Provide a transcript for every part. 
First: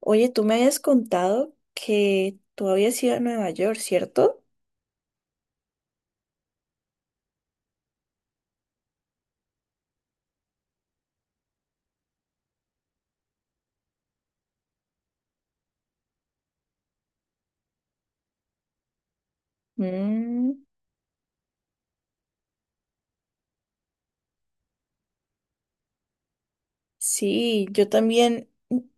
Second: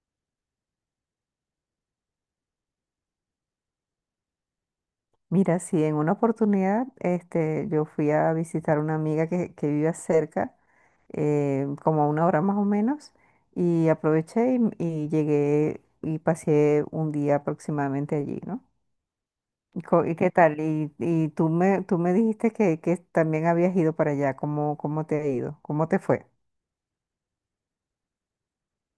Oye, tú me habías contado que tú habías ido a Nueva York, ¿cierto? Mira, sí, en una oportunidad yo fui a visitar a una amiga que vive cerca, como a una hora más o menos, y aproveché y llegué y pasé un día aproximadamente allí, ¿no? ¿Y y qué tal? Mm, Y tú me dijiste que también habías ido para allá, ¿cómo te ha ido? ¿Cómo te fue? sí, yo también,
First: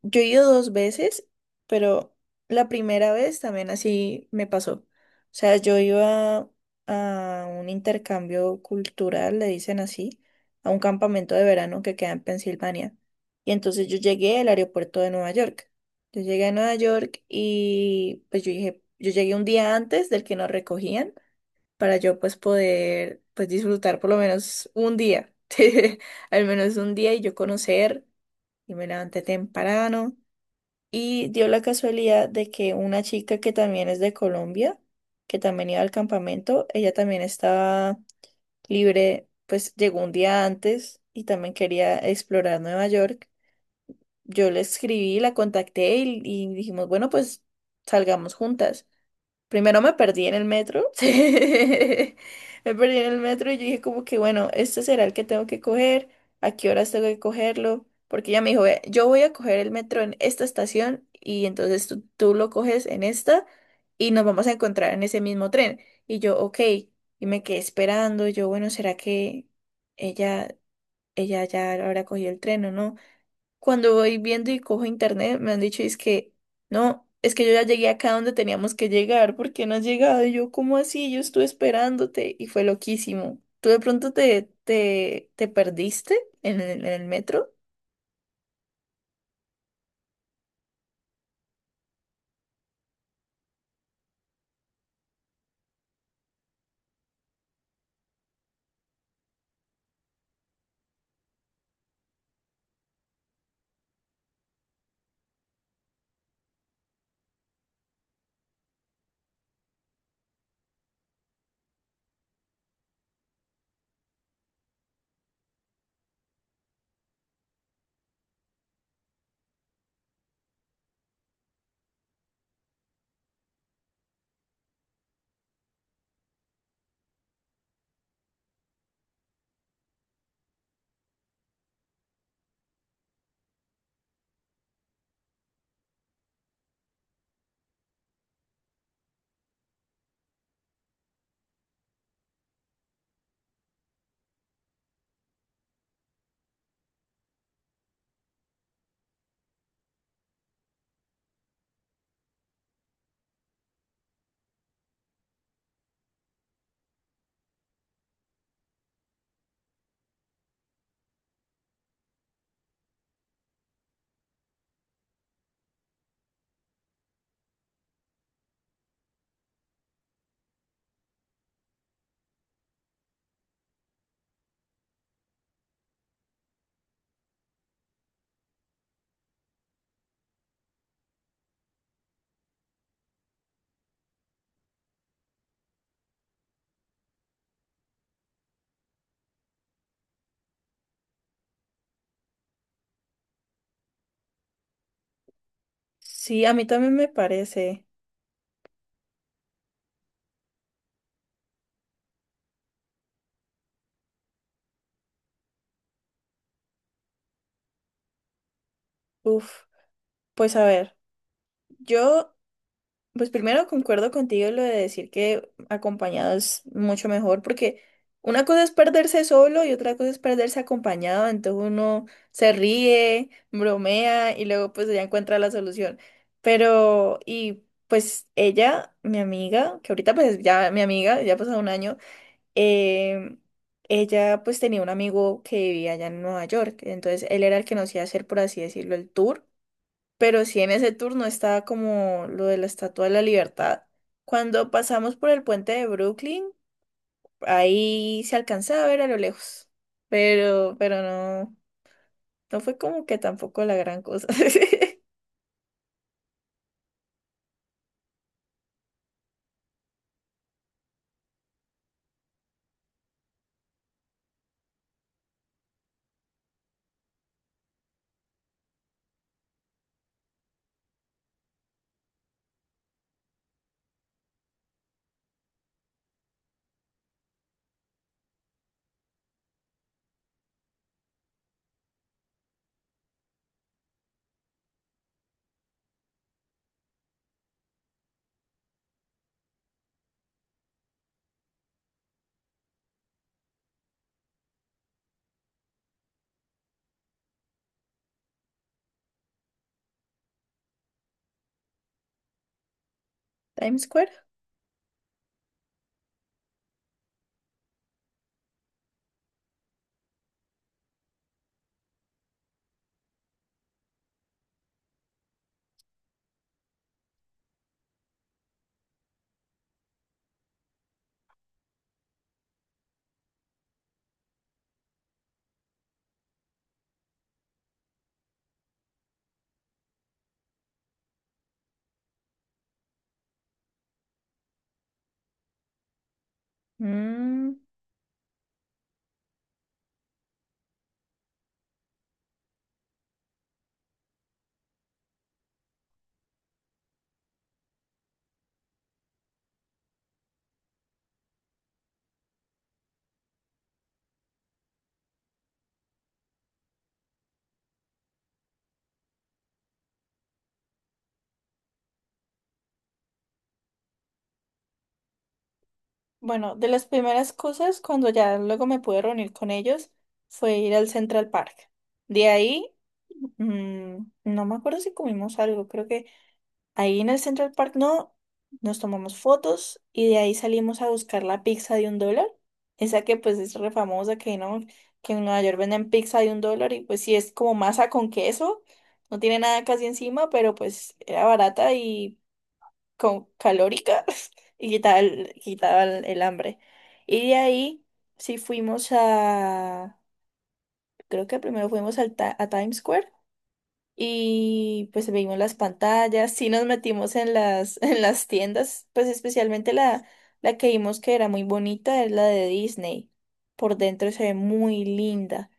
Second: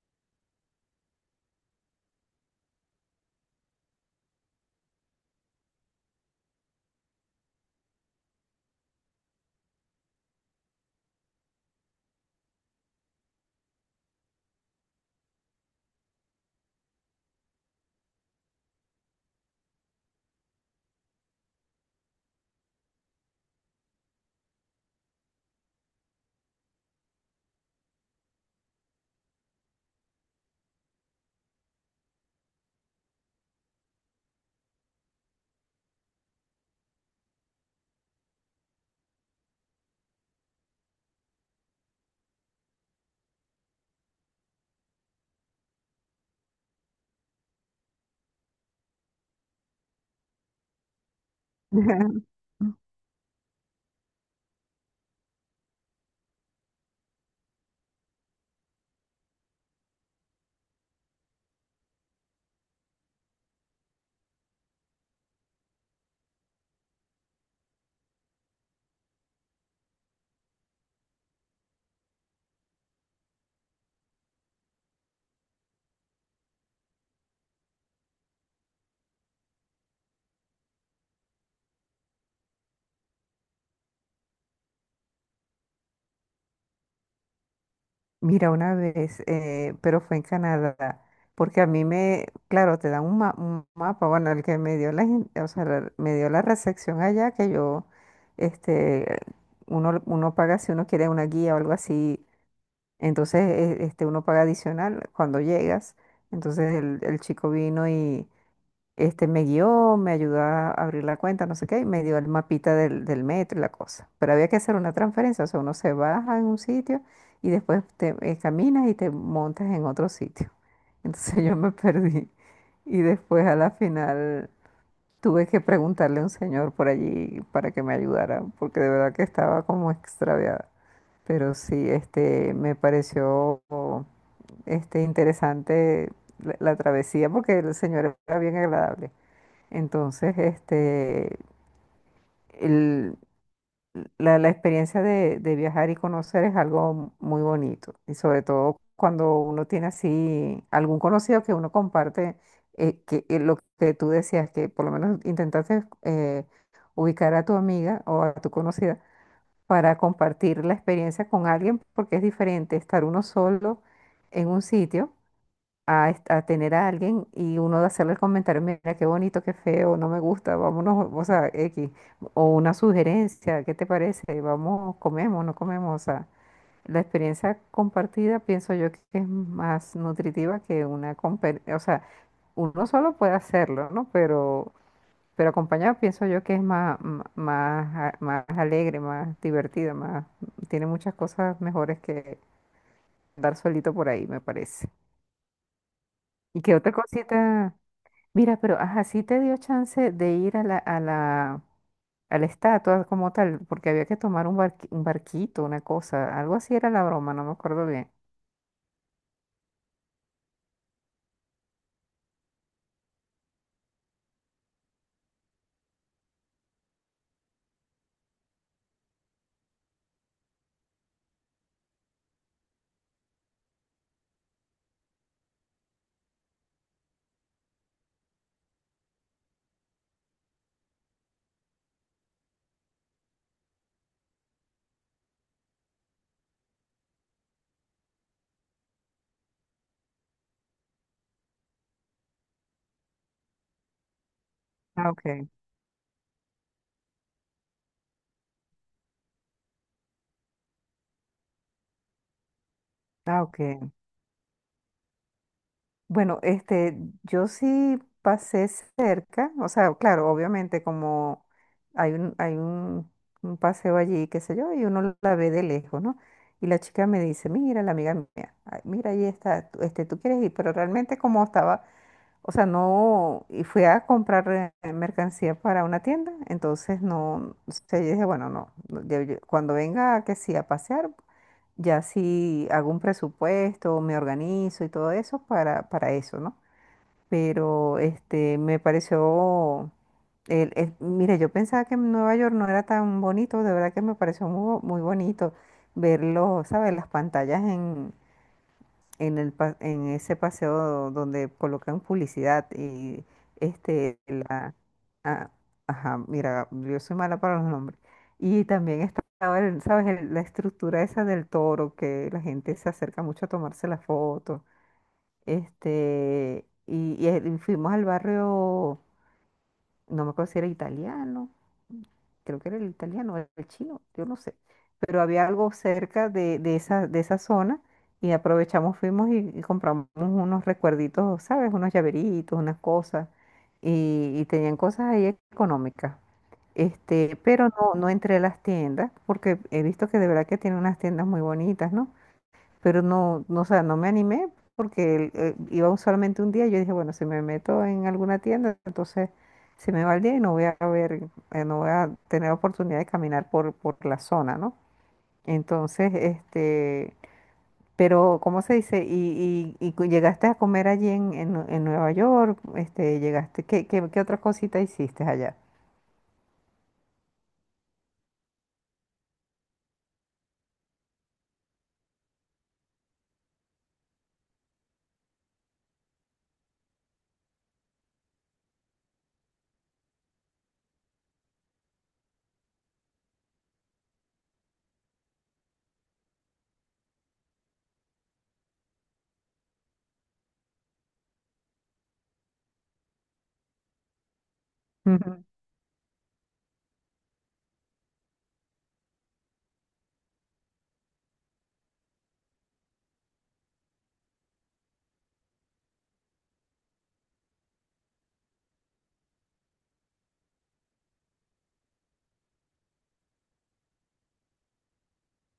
yo he ido dos veces, pero la primera vez también así me pasó. O sea, yo iba a un intercambio cultural, le dicen así, a un campamento de verano que queda en Pensilvania. Y entonces yo llegué al aeropuerto de Nueva York. Yo llegué a Nueva York y pues yo dije, yo llegué un día antes del que nos recogían para yo pues poder pues disfrutar por lo menos un día, al menos un día y yo conocer y me levanté temprano. Y dio la casualidad de que una chica que también es de Colombia, que también iba al campamento, ella también estaba libre, pues llegó un día antes y también quería explorar Nueva York. Yo le escribí, la contacté y dijimos, bueno, pues salgamos juntas. Primero me perdí en el metro. Me perdí en el metro y yo dije como que, bueno, este será el que tengo que coger, a qué horas tengo que cogerlo, porque ella me dijo, "Ve, yo voy a coger el metro en esta estación y entonces tú lo coges en esta y nos vamos a encontrar en ese mismo tren. Y yo, ok, y me quedé esperando, yo, bueno, ¿será que ella, ella ya habrá cogido el tren o no? Cuando voy viendo y cojo internet, me han dicho, es que, no, es que yo ya llegué acá donde teníamos que llegar, ¿por qué no has llegado? Y yo, ¿cómo así? Yo estuve esperándote y fue loquísimo. ¿Tú de pronto te perdiste en el metro? Mira, una vez, pero fue en Canadá, porque a mí me, claro, te dan un mapa, bueno, el que me dio o sea, me dio la recepción allá, que yo, este, uno paga si uno quiere una guía o algo así. Entonces, uno paga adicional cuando llegas. Entonces el chico vino, me guió, me ayudó a abrir la cuenta, no sé qué, y me dio el mapita del metro y la cosa. Pero había que hacer una transferencia, o sea, uno se baja en un sitio y después te caminas y te montas en otro sitio. Entonces yo me perdí. Y después, a la final, tuve que preguntarle a un señor por allí para que me ayudara, porque de verdad que estaba como extraviada. Pero sí, me pareció, interesante la travesía, porque el señor era bien agradable. Entonces, el- la experiencia de viajar y conocer es algo muy bonito. Y sobre todo cuando uno tiene así algún conocido que uno comparte, que lo que tú decías, que por lo menos intentaste ubicar a tu amiga o a tu conocida para compartir la experiencia con alguien, porque es diferente estar uno solo en un sitio a tener a alguien y uno de hacerle el comentario, mira qué bonito, qué feo, no me gusta, vámonos, o sea, X, o una sugerencia, ¿qué te parece? Vamos, comemos, no comemos, o sea, la experiencia compartida pienso yo que es más nutritiva que o sea, uno solo puede hacerlo, ¿no? Pero acompañado pienso yo que es más alegre, más divertida, más, tiene muchas cosas mejores que andar solito por ahí, me parece. Sí, a ¿Y mí qué otra también me cosita? parece. Mira, pero ajá, sí te dio chance de ir a la estatua como tal, porque había que tomar un barquito, una cosa, algo así era la broma, no me acuerdo bien. Uf, pues a ver, yo Pues primero concuerdo contigo en lo de decir que acompañado es mucho mejor, porque una cosa es perderse solo y otra cosa es perderse acompañado, entonces uno se ríe, bromea y luego pues ya encuentra la solución. Pero, y pues ella, mi amiga, que ahorita pues ya mi amiga, ya ha pasado un año, em, ella pues tenía un amigo que vivía allá en Nueva York, entonces él era el que nos iba a hacer, por así decirlo, el tour. Pero sí, en ese turno estaba como lo de la Estatua de la Libertad. Cuando Ah, pasamos por el ok. puente de Brooklyn, ahí se alcanzaba a ver a lo lejos. Pero no, no fue como que Ah, tampoco la ok. gran cosa. Bueno, yo sí pasé cerca, o sea, claro, obviamente como hay un paseo allí, qué sé yo, y uno la ve de lejos, ¿no? Y la chica me dice, mira, la amiga mía, ay, mira, ahí está, tú quieres ir, pero realmente como estaba. O sea, no, y fui a comprar mercancía para una tienda, entonces no, o sea, yo dije, bueno, no, no, cuando venga que sí a pasear, ya sí hago un presupuesto, me organizo y todo eso para eso, ¿no? Pero me pareció, mire, yo pensaba que Nueva York no era tan bonito, de verdad que me pareció muy bonito verlo, ¿sabes? Las pantallas en ese paseo donde colocan publicidad Times Square. este la ah, ajá, mira, yo soy mala para los nombres. Y también estaba el, ¿sabes? La estructura esa del toro, que la gente se acerca mucho a tomarse la foto. Y fuimos al barrio, no me acuerdo si era italiano, creo que era el italiano, o el chino, yo no sé, pero había algo cerca de esa zona y aprovechamos, fuimos y compramos unos recuerditos, ¿sabes? Unos llaveritos, unas cosas, y tenían cosas ahí económicas. Mm, Pero no, no entré a las tiendas porque he visto que de verdad que tiene unas tiendas muy bonitas, ¿no? Pero no, no, o sea, no me animé, porque iba solamente un día. Yo dije, bueno, si me meto en alguna tienda, entonces se me va el día y no voy a ver, no voy a tener oportunidad de caminar por la zona, ¿no? Entonces, pero, ¿cómo se dice? Llegaste a comer allí en Nueva York? Llegaste, ¿qué otra cosita hiciste allá? bueno, de las primeras cosas, cuando ya luego me pude reunir con ellos, fue ir al Central Park. De ahí, mm, no me acuerdo si comimos algo, creo que ahí en el Central Park no, nos tomamos fotos y de ahí salimos a buscar la pizza de $1. Esa que pues es re famosa que no, que en Nueva York venden pizza de $1 y pues sí es como masa con queso, no tiene nada casi encima, pero pues era barata y con calórica y quitaba el, Ujú. quitaba el, el hambre. Y de ahí sí fuimos a, creo que primero fuimos al a Times Square y pues vimos las pantallas, sí nos metimos en las, en las tiendas, pues especialmente la que vimos que era muy bonita es la de Disney. Por dentro se ve muy linda.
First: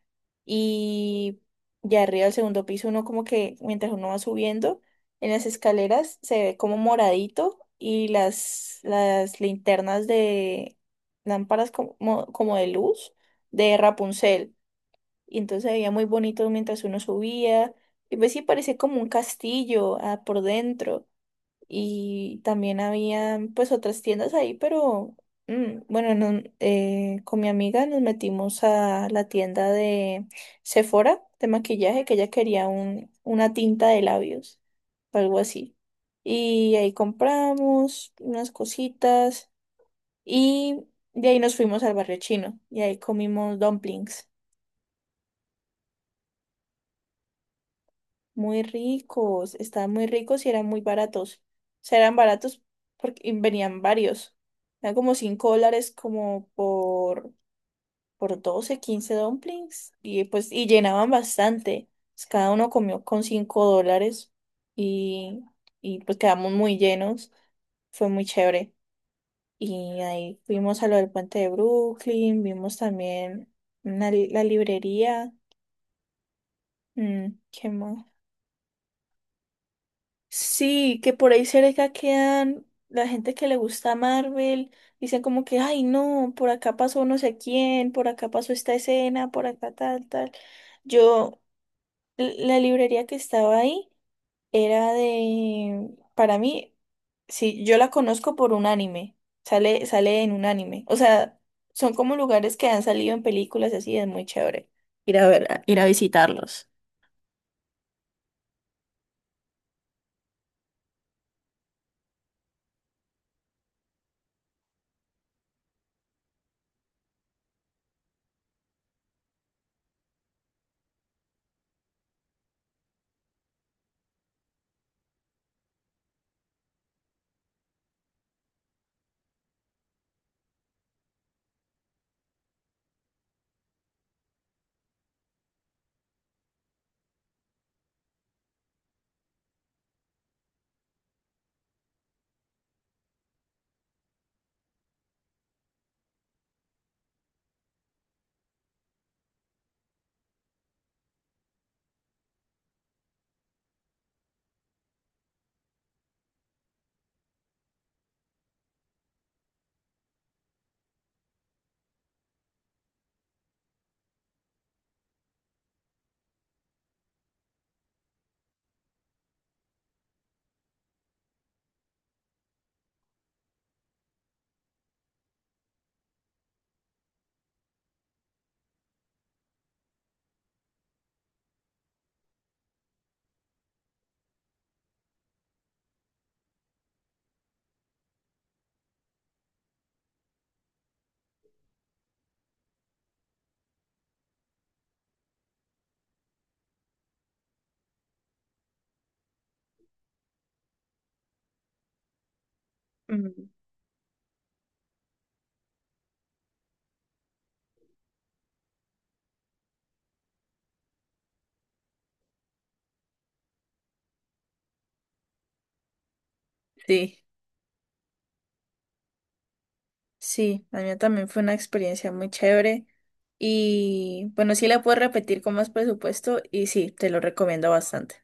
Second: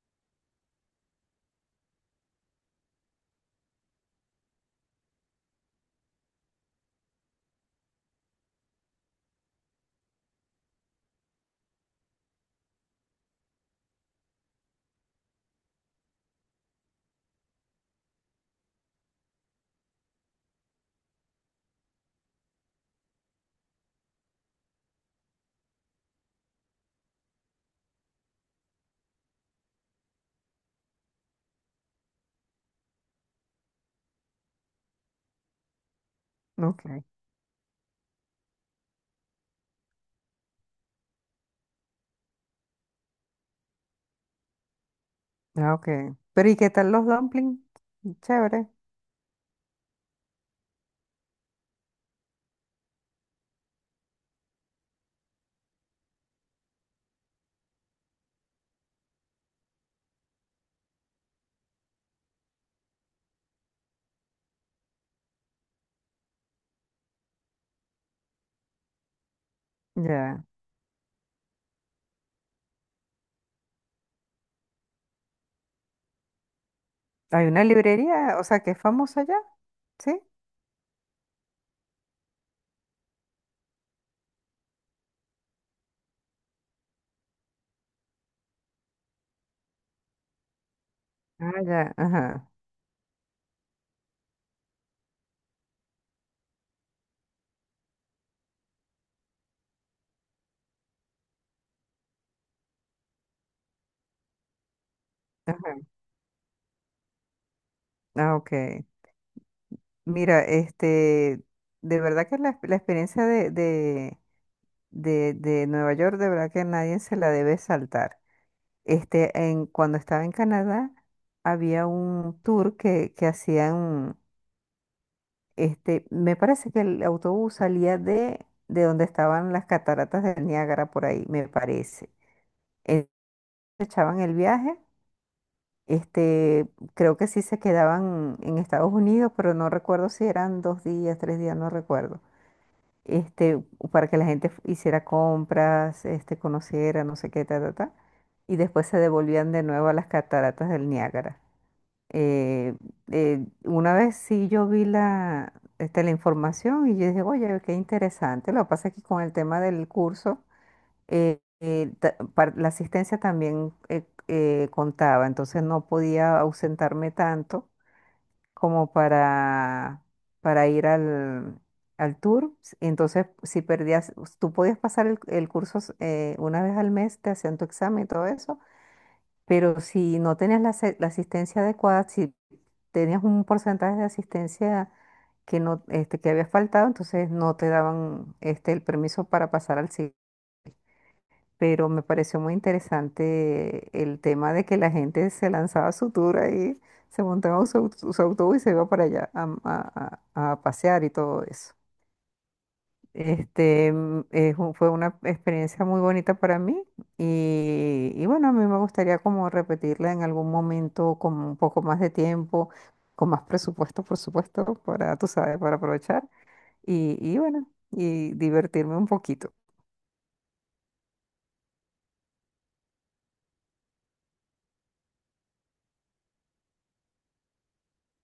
Y ya arriba del segundo piso uno como que mientras uno va subiendo en las escaleras se ve como moradito y las linternas de lámparas como de luz de Rapunzel y entonces se veía muy bonito mientras uno subía. Y pues sí, parecía como un castillo por dentro. Y también había pues otras tiendas ahí, pero bueno, no, con mi amiga nos metimos a la tienda de Sephora de maquillaje, que ella quería una tinta de labios, o algo así. Y Ok. ahí compramos unas cositas y de ahí nos fuimos al barrio chino y ahí comimos dumplings. Ah, ok. Pero, ¿y qué tal los dumplings? Muy Chévere. ricos, estaban muy ricos y eran muy baratos. O sea, eran baratos porque y venían varios. Eran como $5 como por 12 15 dumplings. Y pues, y llenaban bastante. Pues, cada uno comió con $5 y, y pues quedamos muy llenos. Fue muy chévere. Y ahí Ya. fuimos a lo del puente de Brooklyn, vimos también la librería. Mm, Hay una ¿qué más? librería, o sea, que es famosa allá. ¿Sí? Sí, que por ahí cerca quedan la gente que le gusta Marvel, dicen como que, ay no, por acá pasó no sé quién, por acá pasó esta escena, por acá tal, tal. Yo, Ah, ya, ajá. la librería que estaba ahí era de, para mí, sí, yo la conozco por un anime, sale, sale en un anime. O sea, son como lugares que han salido en películas y así, es muy chévere ir a ver, ir a visitarlos. Ah, ok. Mira, de verdad que la experiencia de Nueva York, de verdad que nadie se la debe saltar. Cuando estaba en Canadá, había un tour que hacían, me parece que el autobús salía de donde estaban las cataratas del Niágara, por ahí, me parece. Entonces, echaban el viaje. Este, creo que sí se quedaban en Estados Unidos, pero no recuerdo si eran 2 días, 3 días, no recuerdo. Este, para que la gente hiciera compras, conociera, no sé qué, ta, ta, ta. Y después se devolvían de nuevo a las cataratas del Niágara. Eh, una vez sí yo vi la información y yo dije, oye, qué interesante. Lo que pasa es que con el tema del curso, la asistencia también contaba, entonces no podía ausentarme tanto como para ir al tour. Entonces, si perdías, tú podías pasar el curso, una vez al mes, te hacían tu examen y todo eso, pero si no tenías la asistencia adecuada, si tenías un porcentaje de asistencia que no, que había faltado, entonces no te daban, el permiso para pasar al siguiente. Pero me pareció muy interesante el tema de que la gente se lanzaba a su tour ahí, se montaba en su autobús y se iba para allá a pasear y todo eso. Mm. Fue una experiencia muy bonita para mí, y bueno, a mí me gustaría como repetirla en algún momento con un poco más de tiempo, con más presupuesto, por supuesto, para, tú sabes, para aprovechar y, Sí. y bueno, y divertirme un poquito. Sí, la mía también fue una experiencia muy chévere. Y bueno, sí la puedo repetir con más presupuesto y sí, te lo recomiendo bastante.